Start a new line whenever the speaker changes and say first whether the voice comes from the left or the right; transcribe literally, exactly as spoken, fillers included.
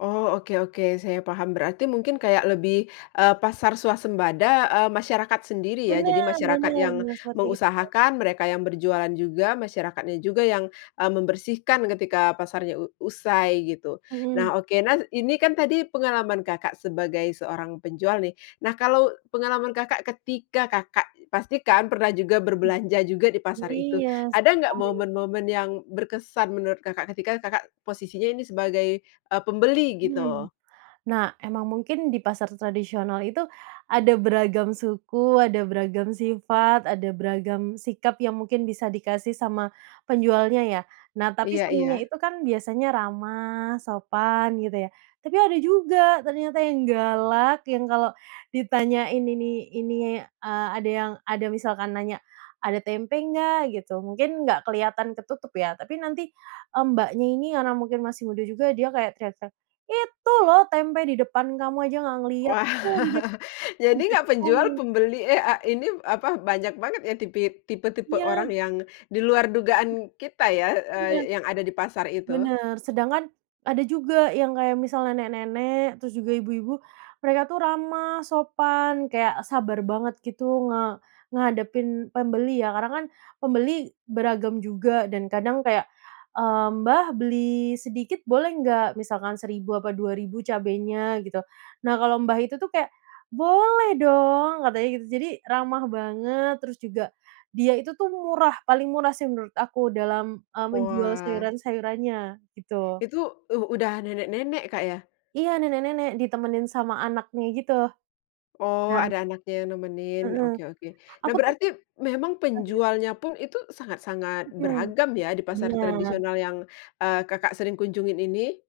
left: Oh, oke oke, saya paham. Berarti mungkin kayak lebih, eee, pasar swasembada, eee, masyarakat sendiri ya
right: Bener
left: jadi masyarakat
right: bener
left: yang
right: bener, seperti itu.
left: mengusahakan mereka yang berjualan juga masyarakatnya juga yang, eee, membersihkan ketika pasarnya u usai gitu.
right: Mmm.
left: Nah oke, nah ini kan tadi pengalaman Kakak sebagai seorang penjual nih, nah kalau pengalaman Kakak ketika Kakak, pastikan pernah juga
right: Nah.
left: berbelanja juga di pasar itu.
right: Iya
left: Ada
right: sih
left: nggak
right: paling.
left: momen-momen yang berkesan menurut Kakak ketika Kakak posisinya ini sebagai, eee, pembeli gitu?
right: Hmm, nah emang mungkin di pasar tradisional itu ada beragam suku, ada beragam sifat, ada beragam sikap yang mungkin bisa dikasih sama penjualnya ya. Nah tapi
left: Iya
right: seringnya
left: iya.
right: itu kan biasanya ramah, sopan gitu ya. Tapi ada juga ternyata yang galak yang kalau ditanyain ini ini a ada yang ada misalkan nanya, "Ada tempe nggak?" Gitu. Mungkin nggak keliatan ketutup ya tapi nanti, Mbaknya, ini karena mungkin masih muda juga dia kayak teriak-teriak, "Itu loh tempe di depan kamu aja nggak ngeliat,
left: Wah,
right: itu tuh di dek di
left: jadi nggak
right: deket
left: penjual,
right: kamu."
left: pembeli eh, a ini apa, banyak banget ya tipi tipe-tipe orang
right: Iya.
left: yang di luar dugaan kita ya,
right: Iya.
left: eee, yang ada di pasar itu.
right: Bener, sedangkan ada juga yang kayak misal, nenek-nenek terus juga ibu-ibu mereka tuh ramah, sopan kayak sabar banget gitu nge ngehadepin pembeli ya karena kan pembeli beragam juga dan kadang kayak, eee, "Mbah, beli sedikit boleh nggak? Misalkan seribu apa dua ribu cabenya," gitu. Nah kalau, mbah, itu tuh kayak, "Boleh dong," katanya gitu, jadi ramah banget terus juga dia itu tuh murah, paling murah sih menurut aku dalam, eee, menjual
left: Wah.
right: sayuran-sayurannya gitu.
left: itu uh udah nenek-nenek, Kak, ya?
right: Iya, nenek-nenek ditemenin sama anaknya gitu.
left: Oh
right: Nah
left: ada anaknya yang nemenin,
right: Heeh.
left: oke oke. Nah
right: Aku tuh
left: berarti memang
right: ah iya.
left: penjualnya pun itu sangat-sangat
right: Mmm,
left: beragam ya di pasar
right: benar.
left: tradisional yang, eee, Kakak sering kunjungin ini?